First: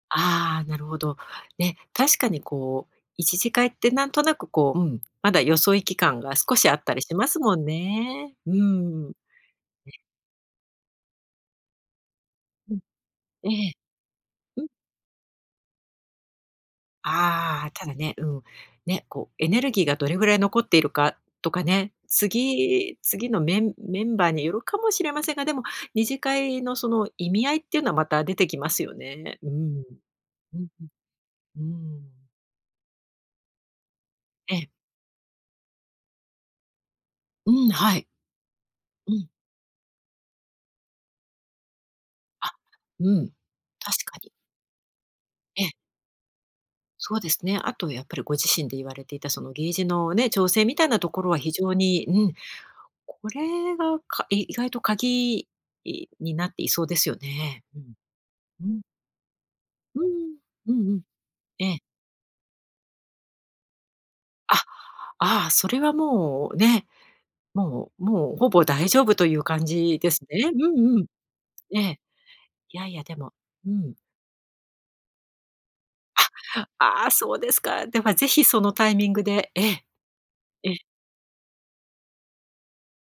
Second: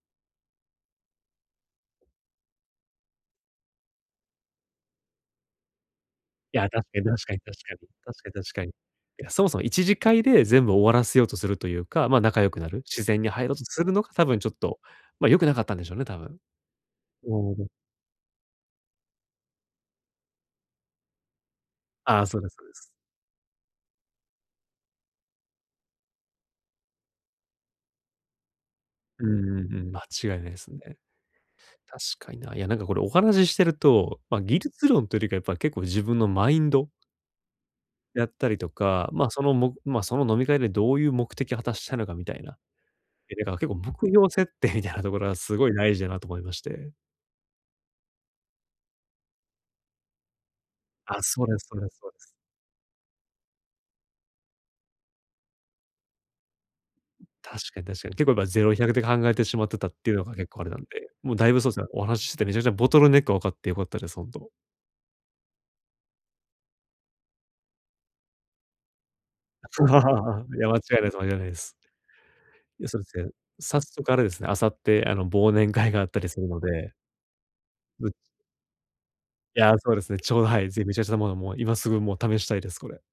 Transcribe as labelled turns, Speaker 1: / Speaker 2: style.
Speaker 1: ああ、なるほど。ね、確かにこう、一次会ってなんとなくこう、うん、まだよそいき感が、少
Speaker 2: いや、
Speaker 1: しあ
Speaker 2: だっ
Speaker 1: った
Speaker 2: て、
Speaker 1: りし
Speaker 2: 確
Speaker 1: ま
Speaker 2: かに
Speaker 1: すも
Speaker 2: 確
Speaker 1: ん
Speaker 2: かに。確
Speaker 1: ね。
Speaker 2: かに
Speaker 1: う
Speaker 2: 確かに。い
Speaker 1: ん。
Speaker 2: や、そもそも一次
Speaker 1: ね。
Speaker 2: 会で、全部終わらせようとするというか、ま、仲良くな
Speaker 1: う
Speaker 2: る、
Speaker 1: ん。
Speaker 2: 自然に入
Speaker 1: え
Speaker 2: ろうと
Speaker 1: え。
Speaker 2: するのが多分ちょっ
Speaker 1: うん。
Speaker 2: と、ま、良くなかったんでしょうね、多分。それ
Speaker 1: あ
Speaker 2: で
Speaker 1: あ。ただね、うん、ね、こうエネルギーが、どれぐらい残っているかとかね。
Speaker 2: ああ、そうですそうです。
Speaker 1: 次次のメンメンバーによるかもしれませんが、でも二次会のその意味合いっていうのは、また出てきますよ
Speaker 2: うんう
Speaker 1: ね。うん。
Speaker 2: んうん、間違いない
Speaker 1: う
Speaker 2: で
Speaker 1: ん
Speaker 2: すね。
Speaker 1: うん。うー
Speaker 2: 確
Speaker 1: ん。
Speaker 2: かにな、いやなんかこれ、お話ししてると、ま、
Speaker 1: え
Speaker 2: 技
Speaker 1: え。
Speaker 2: 術論というよりか、やっぱ結構自分のマインド
Speaker 1: うん、はい。
Speaker 2: やったりとか、
Speaker 1: うん。
Speaker 2: ま、そのもま、その飲み会で、どういう目的を果たしたいのかみたい
Speaker 1: あ、
Speaker 2: な。
Speaker 1: うん。
Speaker 2: いやだから結構、ぶ
Speaker 1: 確
Speaker 2: くひ
Speaker 1: か
Speaker 2: ょう
Speaker 1: に。
Speaker 2: 設定みたいなところは、す
Speaker 1: え
Speaker 2: ご
Speaker 1: え。
Speaker 2: い大事だなと思いまして。
Speaker 1: そうですね。あとやっぱり、ご自身で言われていた、そのゲージのね、調整みたいなと
Speaker 2: あ、
Speaker 1: ころは、
Speaker 2: そう
Speaker 1: 非
Speaker 2: です
Speaker 1: 常
Speaker 2: そうです
Speaker 1: に、
Speaker 2: そう
Speaker 1: う
Speaker 2: です。
Speaker 1: ん、これがか意外と鍵になっていそうですよ
Speaker 2: 確
Speaker 1: ね。う
Speaker 2: かに
Speaker 1: ん。
Speaker 2: 確かに。結構やっぱぜ
Speaker 1: う
Speaker 2: ろ
Speaker 1: ん。
Speaker 2: ひゃくで考えてしまってたっ
Speaker 1: う
Speaker 2: ていうのが、
Speaker 1: ん、
Speaker 2: 結構あれ
Speaker 1: う
Speaker 2: なんで。
Speaker 1: んうん。
Speaker 2: もうだいぶ
Speaker 1: え
Speaker 2: そう
Speaker 1: え。
Speaker 2: すね、お話しして、めちゃくちゃボトルネックが分かってよかったです、ほんと。
Speaker 1: あ、ああ、それはもうね、もうもう、ほぼ大丈夫という感 じですね。
Speaker 2: いや、
Speaker 1: う
Speaker 2: 間違
Speaker 1: んう
Speaker 2: いない
Speaker 1: ん。
Speaker 2: です間違いないです。
Speaker 1: ええ、い
Speaker 2: い
Speaker 1: や
Speaker 2: や、
Speaker 1: い
Speaker 2: そう
Speaker 1: や、
Speaker 2: で
Speaker 1: で
Speaker 2: すね。
Speaker 1: もう
Speaker 2: 早
Speaker 1: ん。
Speaker 2: 速あれですね、明後日、あの、忘年会があったり
Speaker 1: あ、
Speaker 2: するので。
Speaker 1: ああ、そうですか。で
Speaker 2: ぶっ
Speaker 1: はぜ
Speaker 2: ち
Speaker 1: ひそのタイミングで、
Speaker 2: い
Speaker 1: え
Speaker 2: や、
Speaker 1: え。
Speaker 2: そうですね。ちょうど、はい、
Speaker 1: ええ。
Speaker 2: ぜひ、めちゃめちゃなもの、もう今すぐもう試したいです、これ。